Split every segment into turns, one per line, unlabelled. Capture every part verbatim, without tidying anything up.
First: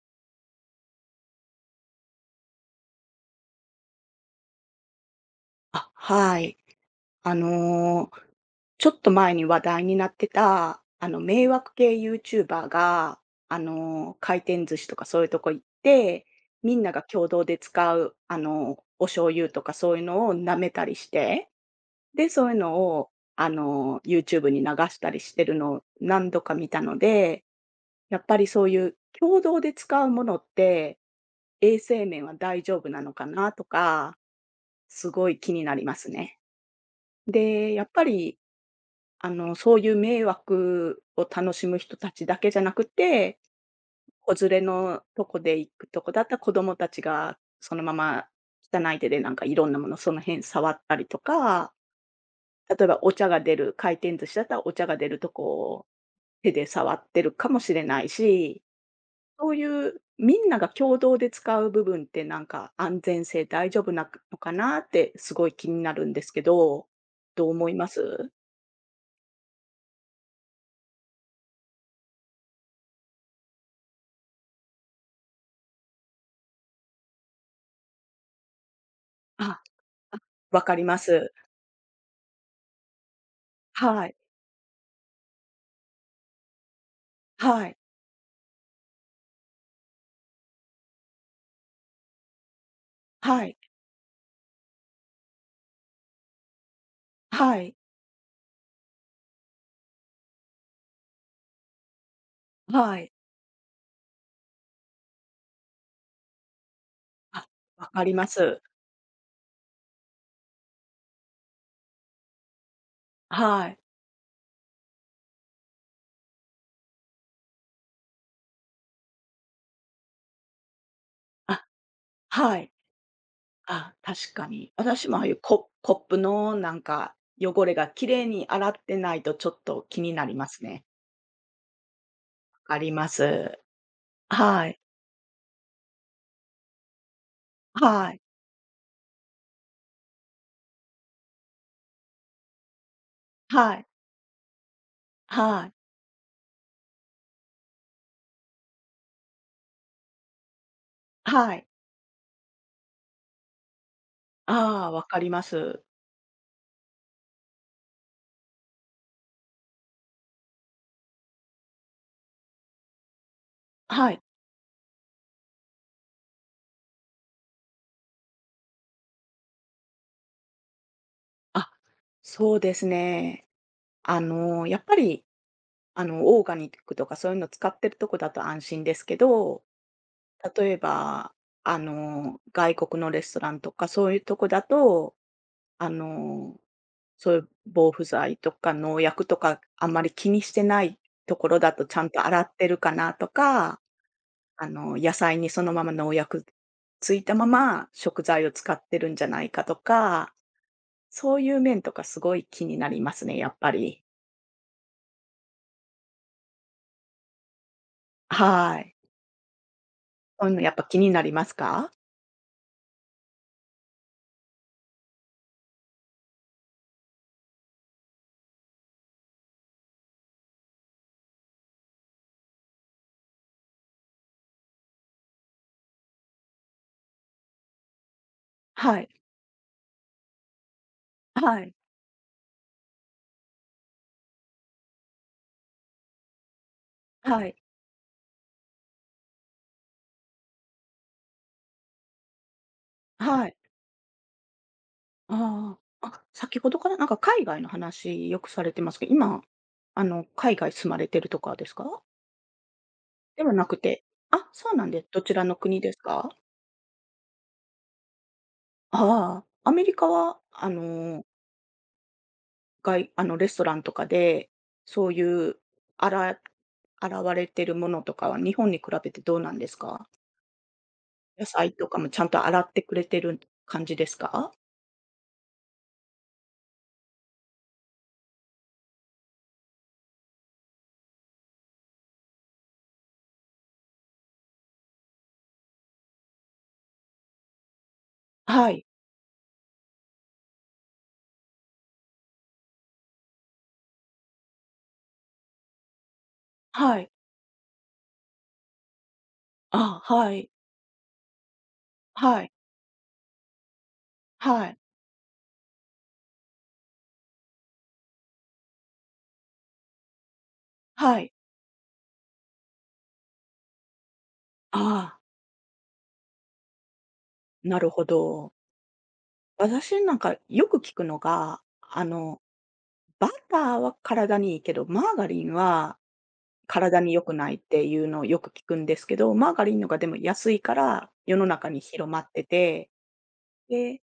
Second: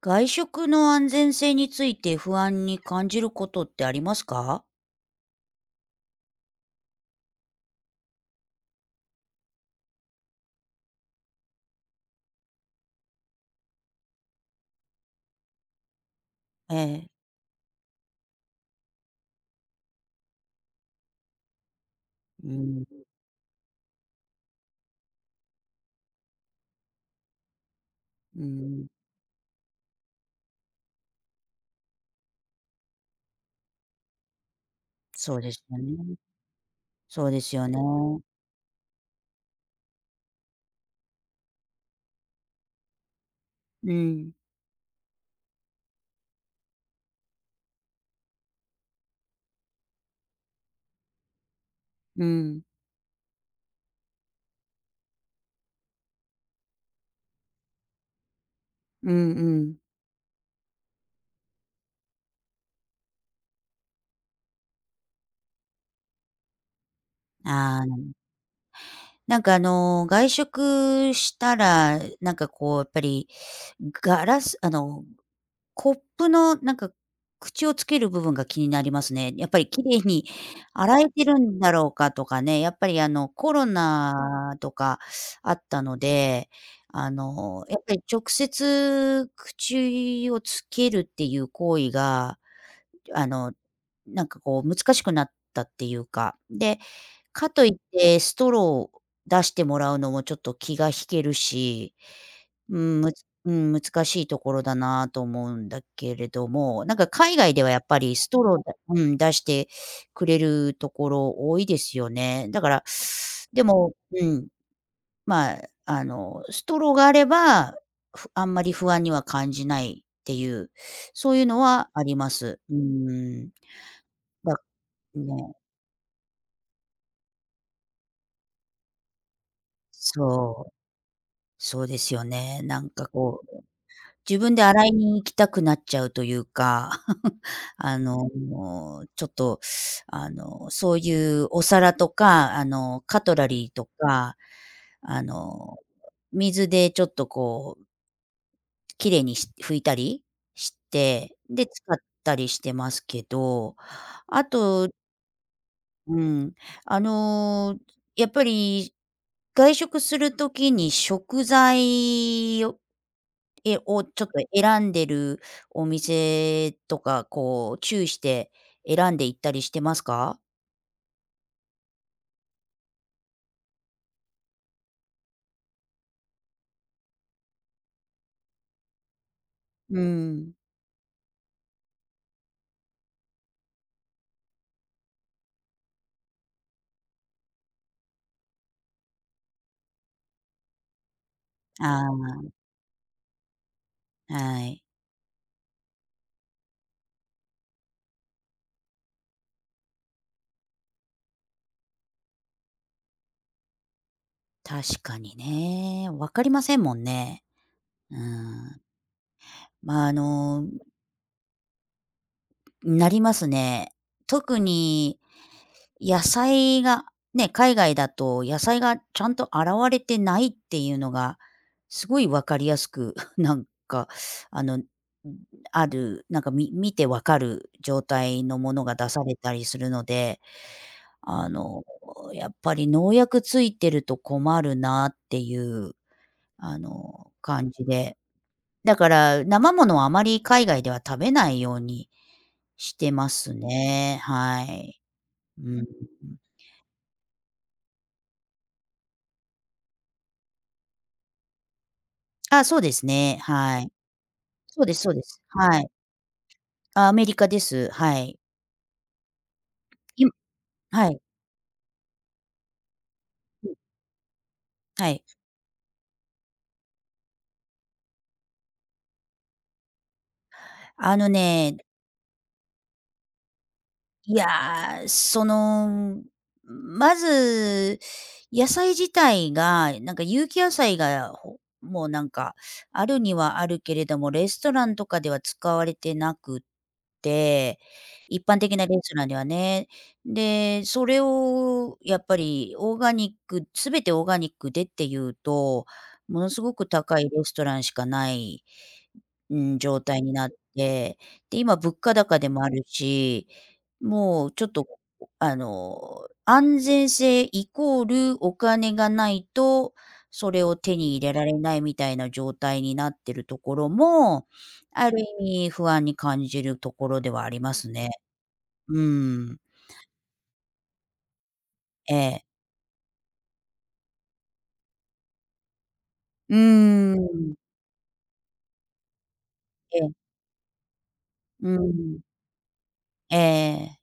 外食の安全性について不安に感じることってありますか？
あ、はい。あの、ちょっと前に話題になってた、あの、迷惑系ユーチューバーが、あの、回転寿司とかそういうとこ行って、
え
みんなが
え。
共同で使う、あの、お醤油とかそういうのを舐めたりして、で、そ
う
ういうの
ん、
を、あの、YouTube に流したりしてるのを何度か見たので、やっぱ
う
りそうい
ん、
う共同で使うものって、衛生面は大丈夫なのかなとか、すご
そ
い
う
気
です
にな
よ
ります
ね。
ね。
そうですよ
で、
ね。
やっぱり、あの、そういう迷惑を楽しむ人たちだけじゃなくて、
うん、
子連れのとこで行くとこだったら子供たちがそのまま汚い手でなんかいろんなものその辺触ったりとか、
うん、
例えばお茶が出る回転寿司だったらお茶が出るとこを手で触ってるかもしれないし、
うん
そう
うん。
いうみんなが共同で使う部分ってなんか安全性大丈夫なのかなってすごい気になるんですけど、どう思い
あ
ま
あ、
す？
なんかあの、外食したら、なんかこうやっぱりガラスあのコップのなんか、口をつける部分が気になりますね。やっぱ
あ
り綺麗
あ、
に
わかりま
洗えて
す。
るんだろうかとかね、やっぱりあの、コロ
はい。
ナとかあったので、あの、
は
や
い。
っぱり直接口をつけるっていう行為が、あ
は
の、
い。
なんかこう難しくなったっていうか、で、か
は
といっ
い。
てストローを出してもらうのもちょっと気が引けるしう
は
ん、む
い。
つうん、難しいところだなと思うんだけれども、なんか海
あ、
外ではやっ
わ
ぱ
かり
り
ま
ストロ
す。
ーでうん、出してくれるところ多いですよね。だから、で
はい。
も、うん、まあ、あの、ストローがあれば、ふあんまり不安には感じないっていう、そういうの
あ、
はありま
は
す。
い。
うーん。
あ、確か
だ
に。私もああいう
ね、
ココップのなんか汚れがきれいに洗ってないとちょっと気になります
そう、
ね。
そうですよね。
わか
な
り
んか
ま
こ
す。
う自分で
はい。
洗いに行きたくなっちゃうというか、あ
はい。
の、ちょっと、あの、そういうお皿とか、あの、カトラリー
は
と
い。
か、あ
はい。
の、水でちょっとこう、綺麗にし拭いたりして、
はい。
で、使ったりしてますけど、あ
あ
と
あ、わかります。
うん、あの、やっぱり、外食するときに食材え、を
はい。
ちょっと選んでるお店とか、こう注意して選んで行ったりしてますか？
あ、そうですね。あの、やっぱり、あの、オーガニックとかそういうの使ってるとこだと安心ですけど
うん。
例えば、あの、外国のレストランとか、そういうとこだと、あの、そういう防腐剤とか農薬とか、あんまり気にしてないところだとちゃん
あ
と洗ってるかなとか、
あ、は
あ
い。
の、野菜にそのまま農薬ついたまま食材を使ってるんじゃないかとか、そういう面とかすごい気になりますね、やっぱり。
確かにね、わかりませんもんね。う
は
ん。
い。
まあ、あ
そういうの
の、
やっぱ気になりますか？
なりますね。特に野菜が、ね、海外だと野菜がちゃんと洗われてないっていうのが、すごいわかりやすく、なんか、あの、ある、なんか、み見てわかる状態のものが
はい、
出されたりするので、あ
はい、
の、やっぱり農薬ついてると困るなっていう、あの、
はい、
感じで。だから、生ものはあまり海外では食べないようにしてま
は
す
い。
ね。はい。う
あ
ん。
あ、あ、先ほどからなんか海外の話よくされてますけど、今、あの、海外住まれてるとかですか？
あ、そうですね、
ではなく
はい。
て、あ、そう
そう
なん
です
です、
そう
ど
で
ち
す。
らの
は
国
い。
ですか？
あ、アメリカです。はい。
ああ、アメリカ
い
は、あ
はい。
の、外あの、レスト
う
ラ
ん、
ンとかで、そ
は
うい
い。
うあら洗われてるものとかは日本に比べてどうなんですか？
あの
野菜
ね、
とかもちゃんと洗ってくれてる感じです
い
か？
やー、その、まず、野菜自体が、なんか有機野菜が、ほもうなんか、あるにはあるけれども、レストランとかでは使われてなくって、一般
は
的
い、
なレストランではね。で、それをやっぱりオーガニックすべてオーガニックでっていうと、ものすごく
はい、
高いレストランしかないうん、状
ああ、
態
は
にな
い、
って、で、今物価高
は
で
い、
もあるし、もうちょ
は
っ
い、
と、あの、安全性イコールお金がないと、それを手に
は
入
い。
れられないみたいな状態になってるところも、
あ
あ
あ、
る意味不安に感じるところではありま
なる
す
ほ
ね。
ど。
うん。
私なんかよく聞くのが、あ
え
の、
え。
バターは体にいいけど、マーガリンは
う
体に
ー
良くな
ん。
いっていうのをよく聞くんですけど、マーガリンのが
え
で
え。
も安いから世の
う
中に広ま
ん。
ってて、
ええ。
で、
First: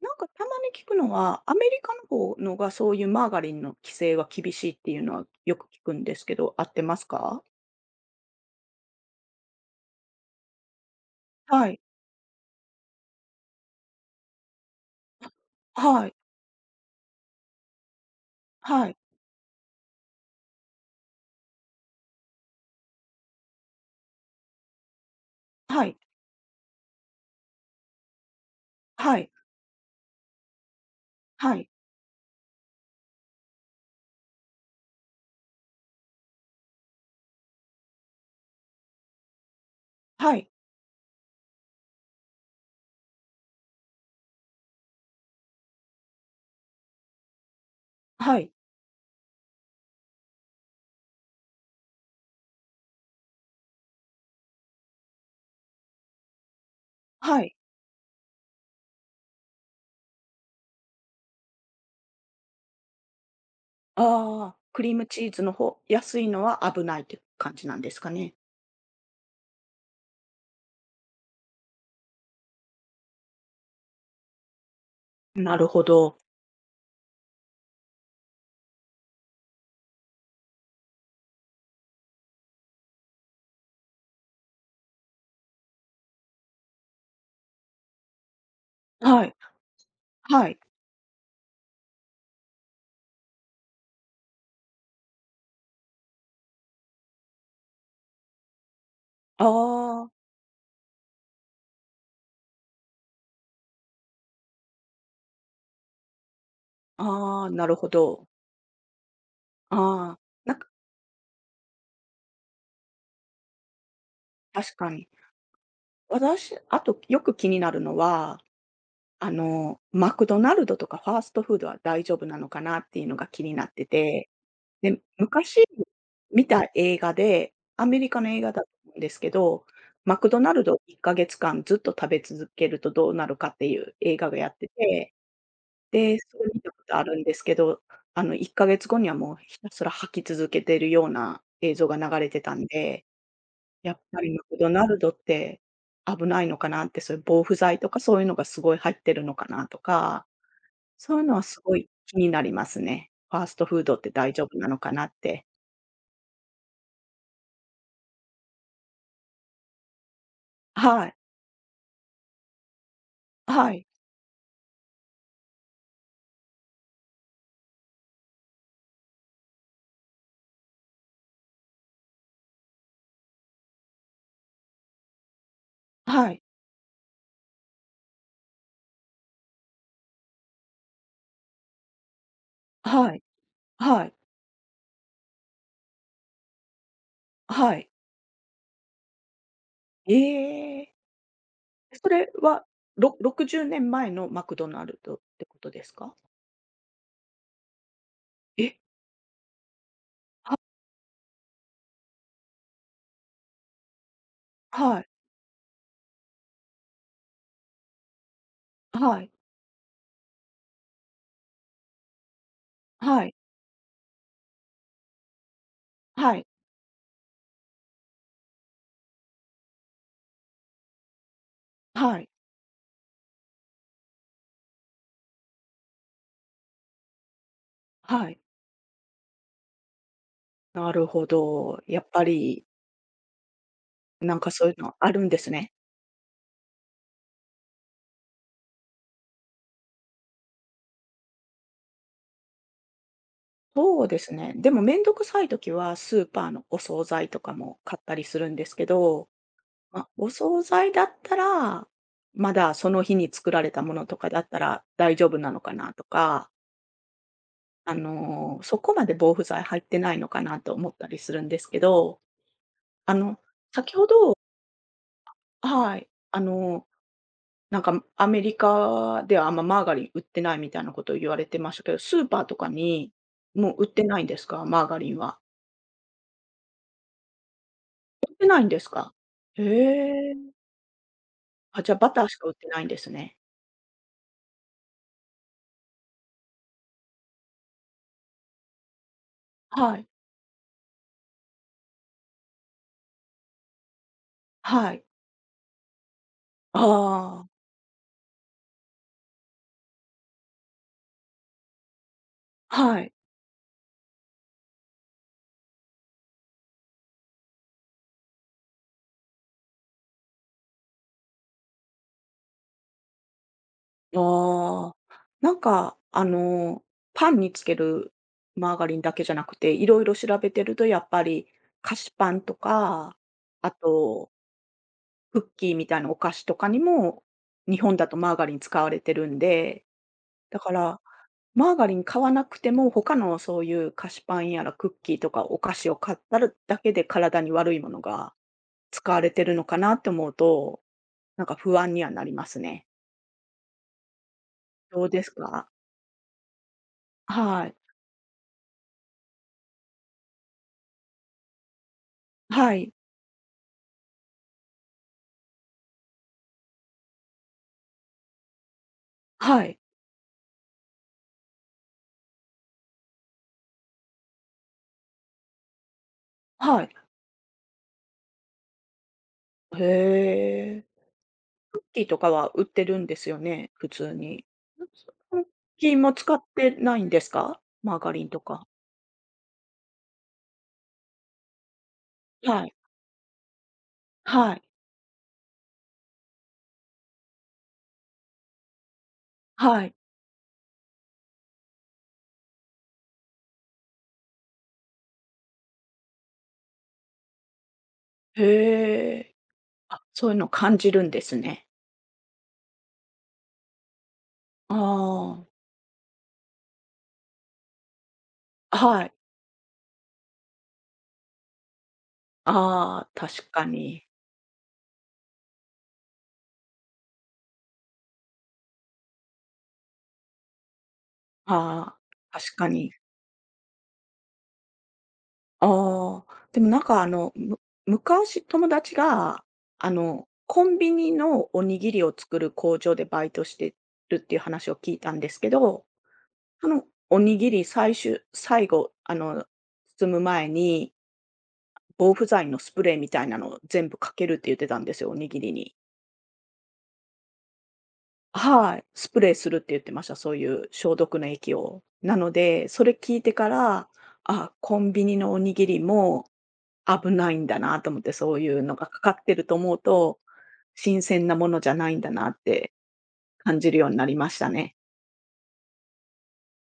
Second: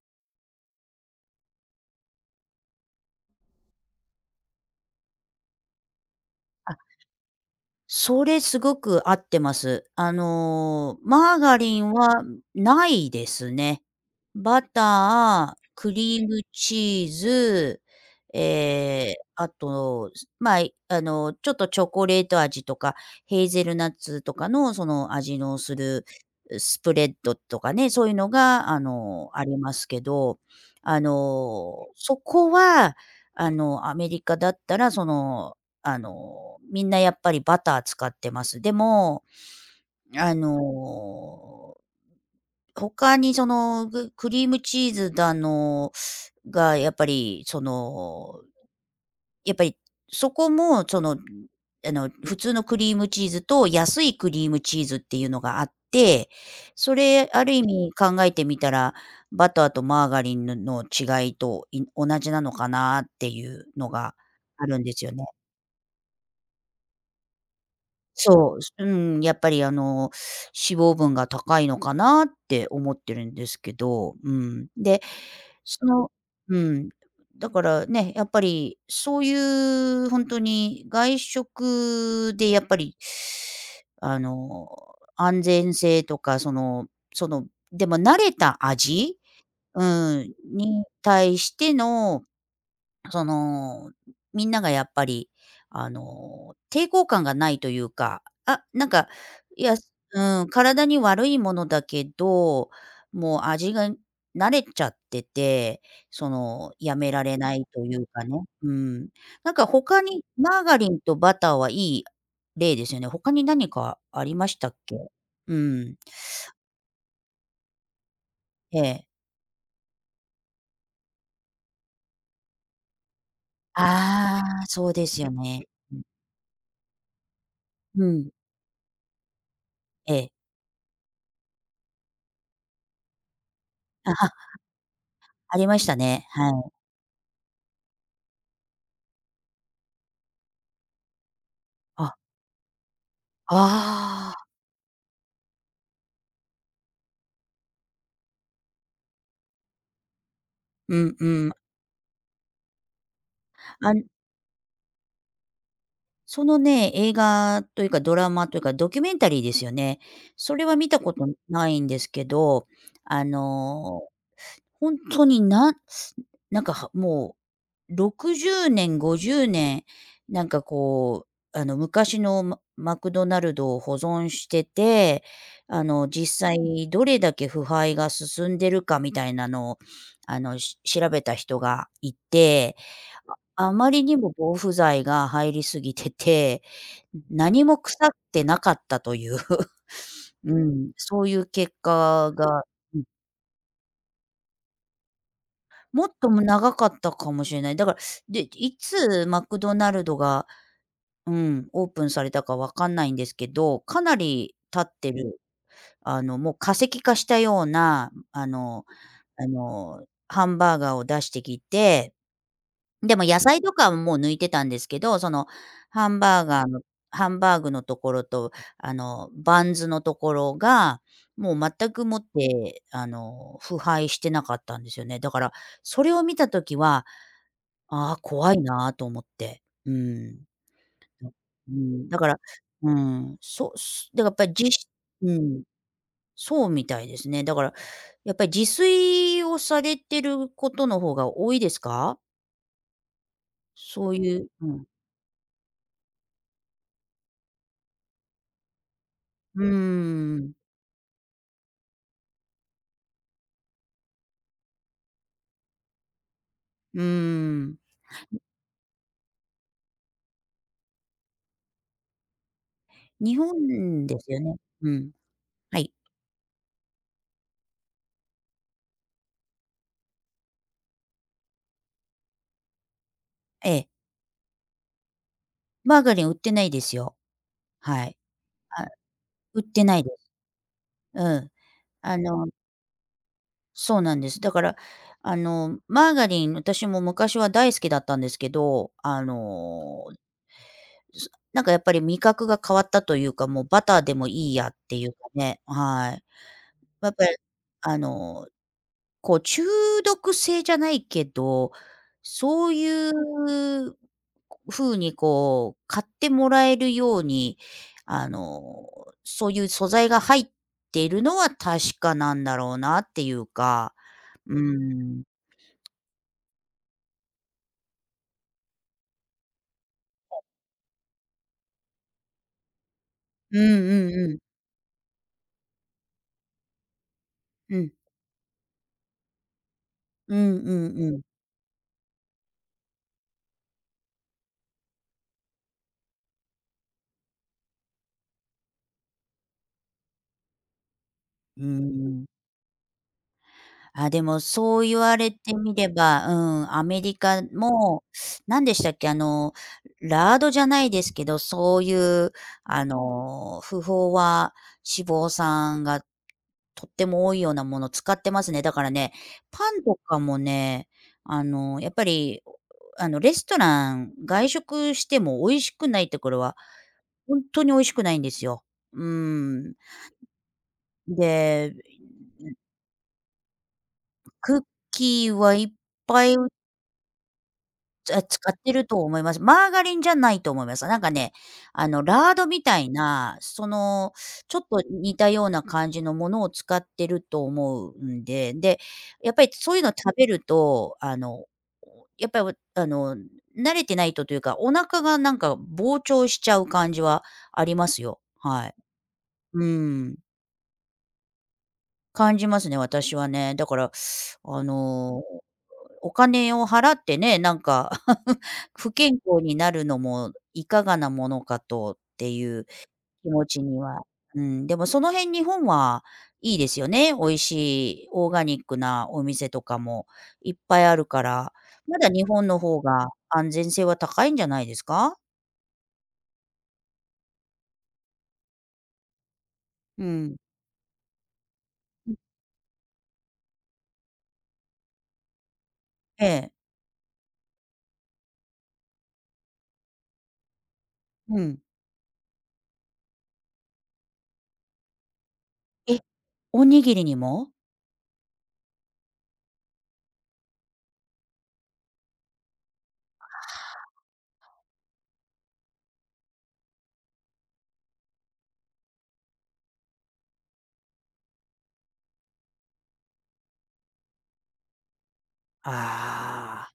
なんかたまに聞くのは、アメリカの方のがそういうマーガリンの規制は厳しいっていうのはよく聞くんですけど、合ってますか？
それすごく合ってます。あの、マーガ
は
リ
い、
ンはないですね。バター、ク
はい、
リームチーズ、え
はい、
え、あと、すまあ、いあの、ちょっとチョコレート味とか、ヘーゼルナッツとかのその味のす
はい、
る、うスプレッドとかね、そういうのが、あ
はい、
の、ありますけど、あ
はい、
の、そこは、あの、アメリカだったら、その、あの、みんなやっぱりバター使ってます。でも、あ
はい、
の他にその、ぐクリームチーズだのがやっぱりそ
は
の、
い、
やっぱりそこもその、あの、普通のクリームチーズと安いクリームチーズっていうのがあって、それ
は
ある
い。
意味考えてみたら、バターとマーガリンのの違いと、い同じなのかなっていうのが
ああ、
ある
ク
ん
リ
で
ーム
すよね。
チーズの方安いのは危ないって感じなんですかね。
そう、うん、やっぱりあの、脂肪分が高いのかなって思ってるんですけど、うん。で、
なるほ
その
ど。
うん、だからね、やっぱりそういう本当に外食でやっぱり、あの、安全性とか、そのその、でも慣れた味、
はい、
うん、
はい。
に対してのその、みんながやっぱり、あの、抵抗感がないというか、あ、なんか、
あ
いや、
あ、
うん、体に悪いものだけど、もう味が慣れちゃってて、その、やめられ
ああ、
ない
なる
と
ほ
いうか
ど。
ね、うん。なんか
あ
他
あ、
に
なん
マー
か
ガリンとバターはいい例ですよね。他に何かありました
確
っ
かに。
け？うん、
私、あとよく気になるのは、
ええ。
あの、マクドナルドとかファーストフードは大丈夫なのかなっていうのが気になってて、
ああ、そう
で、
ですよ
昔
ね。
見た映画で、アメ
う
リカの
ん、
映画だと思うんですけど、
え
マク
え。
ドナルドをいっかげつかんずっと食べ続けるとどうなるかっていう
あ、
映画
は、
がやってて
ありました
で、
ね、
それ
は
見た
い。
ことあるんですけど、あの、いっかげつごにはもうひたすら吐き続けてるような映像が
あ
流れてたんで、やっぱ
あ
りマ
あ。
クドナルドって危ないのかなって、そういう防腐剤とかそういうのがすごい入ってるのかなとか、
う
そ
ん
ういう
う
のは
ん。
すごい気になりますね。ファーストフー
あ
ドっ
ん
て大丈夫なのかなって。
そのね、映画というかドラマというかドキュメンタリーですよね。それは見た
は
こ
い、
とないんですけど、あ
はい、
の、ほんとになんなんか、はもうろくじゅうねん、ごじゅうねん、なんかこう、あの、昔のママクドナルドを保存してて、あの、
は
実
い、
際どれだけ腐敗が進んでるかみたいなのを、あの、し調べた人がいて
はい、
あまり
はい、
にも防腐剤が入りすぎてて、何
は
も
い。
腐ってなかったという、う
え
ん、
え、
そういう結
それ
果が、
はろろくじゅうねんまえのマクドナルドってことです
もっ
か？
とも長かったかもしれない。だから、で、
え、
いつマクドナルドが、
は、
うん、オープンされたかわかんないんですけど、かなり経っ
はい。
てる、あの、もう化石化したような、あの
はい、
あの、ハンバーガーを出してきてで
は
も
い、
野菜とかはもう抜いてたんですけど、そのハン
は
バ
い、
ーガーのハンバーグのところと、あの、バンズのところが、もう全くも
は
っ
い、
て、あの、腐敗してなかったんですよね。だから、それを見たときは、ああ、
はい。
怖いなと思って。うん。
なるほ
う
ど。やっ
ん、だ
ぱ
から、
り、
うん、そう、すだからや
な
っ
ん
ぱ
かそう
り
いう
じ
のあるん
う
です
ん、
ね。
そうみたいですね。だから、やっぱり自炊をされてることの方が多いですか？
そう
そう
です
いう
ね。
う
でも
ん。
めんどくさい時はスーパーのお惣菜とかも買ったりするんですけど、
うー
まあ、お
ん。
惣菜だったら、まだその日に作られたものとかだったら大丈夫なのかなとか、
うーん。
あの、そこまで防腐剤入ってないのかなと思ったりするんですけど、あ
日
の、先ほ
本です
ど
よね。うん。はい。
はい、あのーなんかアメリカではあんまマーガリン売ってないみたいなことを言われてましたけど、スーパーとかに、も
え
う売っ
え。
てないんですか？マーガリンは。
マーガリン売ってないですよ。はい。
売ってないんで
あ、
すか？
売っ
へ
てないです。
え。
うん。
あ、じゃあバ
あ
ターしか
の
売ってないんですね。
そうなんです。だから、あの、マーガリン、私も昔は大好きだったんですけど、あ
は
の、
い、
すなんかやっぱり味覚が変わったというか、もうバターでもいいやっ
は
て
い。
いうかね、はい。
あ
やっぱり、
あ、
あのこう中毒性じゃないけど、そう
は
い
い。
う風にこう買ってもらえるように、あの、そういう素材が入っているのは確かなんだろうなっていうか、うー
ああ。
ん。
なんかあの、パンにつけるマーガリンだけじゃなくて、いろいろ調べてるとやっぱり菓子パンとか、
うん
あ
うん
と
うん。
クッキーみたいなお菓子とかにも、
う
日
ん。
本だとマーガリン使われてるんで、
うん
だ
う
か
ん
ら、
うん。
マーガリン買わなくても、他のそういう菓子パンやらクッキーとかお菓子を買ったるだけで体に悪いものが使われてるのかなって思うと、なんか
うー
不安にはな
ん。
りますね。
あ、でもそう言
どう
わ
です
れて
か？
みれば、うん、アメリカ
はい。
も、何でしたっけ、あの、ラードじゃないですけど、そういう、
は
あ
い。
の、不飽和脂肪酸がとっても多いようなもの使ってますね。だからね、
は
パ
い。
ンとかもね、あの、やっぱり、あの、レストラン、外食しても美味しくないところは、
はい。
本当に美味しくないんですよ。うん。
へえ。
で、
クッキーとかは売ってるんですよね？普通に。
クッキー
クッ
はいっ
キーも
ぱ
使
い
ってないんですか？マーガ
あ、
リン
使
と
っ
か。
てると思います。マーガリンじゃないと思います。なんかね、あの、ラードみ
はい。
たいな、その、
は
ちょ
い。
っと似たような感じのものを使ってると思うんで、で、やっぱりそういう
は
の
い。
食べると、あの、やっぱり、あの、慣れてないとというか、お腹がなんか膨張しちゃう感じはありますよ。はい。
へえ。
う
あ、
ん。
そういうの感じるんですね。
感じますね、私はね。だから、あ
あ
の、お金を払ってね、なんか
あ、
不
はい。
健康になるのもいかがなものかとっていう
ああ、
気持
確
ち
か
には。
に。
うん、でもその辺日本はいいですよね。美味しいオーガニックなお店とかもいっぱいあるから、
ああ、
まだ日本
確
の
か
方
に。
が安全性は高いんじゃないですか？
ああ、でもなんかあの、む昔友達が、あ
う
の、
ん。
コンビニのおにぎりを作る工場でバイトしてるっていう話を聞いたんですけど、
ええ。
そのおにぎり最終最後、あの、包む前に、
うん。
防腐剤のスプレーみたいなのを全部かけるって言ってたんですよ、おにぎりに。
え、おにぎりにも？
はい、スプレーするって言ってました、そういう消毒の液を。なので、それ聞いてから、あ、コンビニのおにぎりも危ないんだなと思って、そういうのがかかってると思うと、新鮮なものじゃないんだなって感じるようになりましたね。
ああ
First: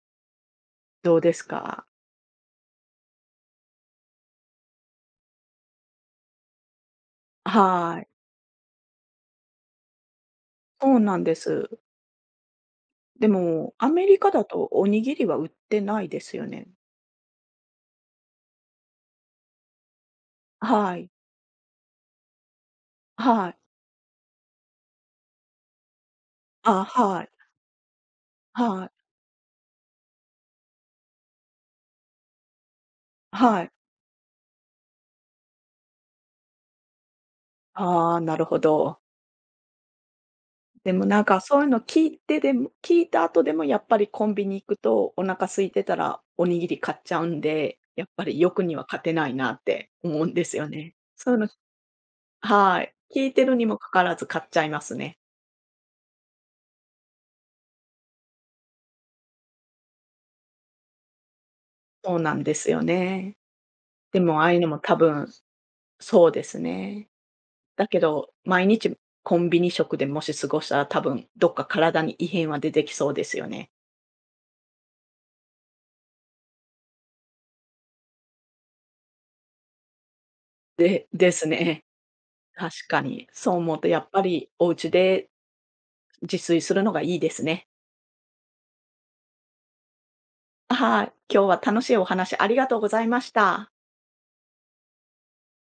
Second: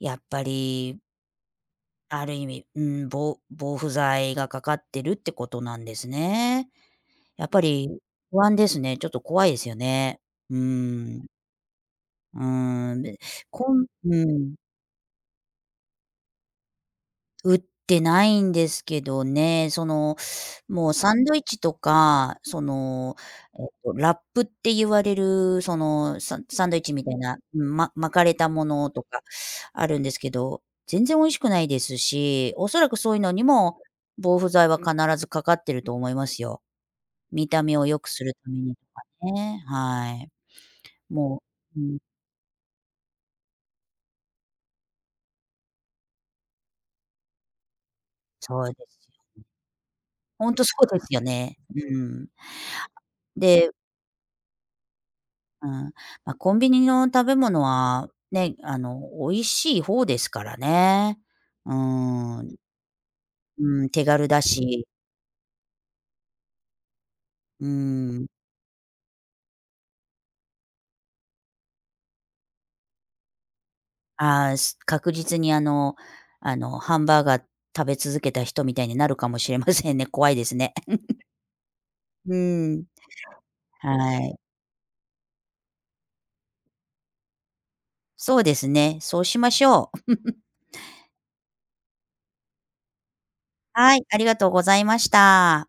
ー、やっぱり
どうですか？
ある意味、うん、防防腐剤がかかってるってことなんですね。やっぱり
はい、
不安ですね。ちょっと怖いですよね。うー
そうなん
ん。
です。
うーん、で、
で
こ
も、
ん
アメ
う
リカだ
ん。
とおにぎりは売ってないですよね。
売ってないんですけどね、その、もう
はい、
サンドイッチとか、その、
はい、
えっと、ラップって言われる、その、ササンドイッ
あ、
チみたい
はい、
な、ま巻かれたも
は
の
い、
とかあるんですけど、全然美味しくないですし、おそらくそういうのに
はい。
も防腐剤は必ずかかってると思いますよ。見た目を良く
ああ、
する
なる
た
ほ
めにと
ど。
かね、はい。
でもなんか
も
そういう
う、
の
うん、
聞いてでも聞いた後でもやっぱりコンビニ行くとお腹空いてたらおにぎり買っちゃうんで、やっぱり
そ
欲
う
には
で
勝
す
て
よ。
ないなって思うんで
ほん
す
と
よ
そう
ね。
ですよ
そういうの
ね。うん。
はい。聞いてるにも
で
かかわらず買っちゃいますね。
うん。まあ、コンビニの食べ物は、ね、あの、美味しい方ですからね。う
そうなん
ー
で
ん、
すよね。
うん、手
で
軽
も
だ
ああいうのも
し、
多分そうですね。
うー
だけ
ん。
ど、毎日コンビニ食でもし過ごしたら多分どっか体に異変は出てきそうですよね。
ああ、す確実にあのあの、ハンバーガー食べ続けた人みたいになるかもしれませんね。怖いですね。
でですね。
う
確
ん、
かに。そう思うとやっ
は
ぱ
い。
りお家で自炊するのがいいですね。
そうですね、そうしましょう。
はい。今日は楽しいお話ありがとうございました。
はい、ありがとうございました。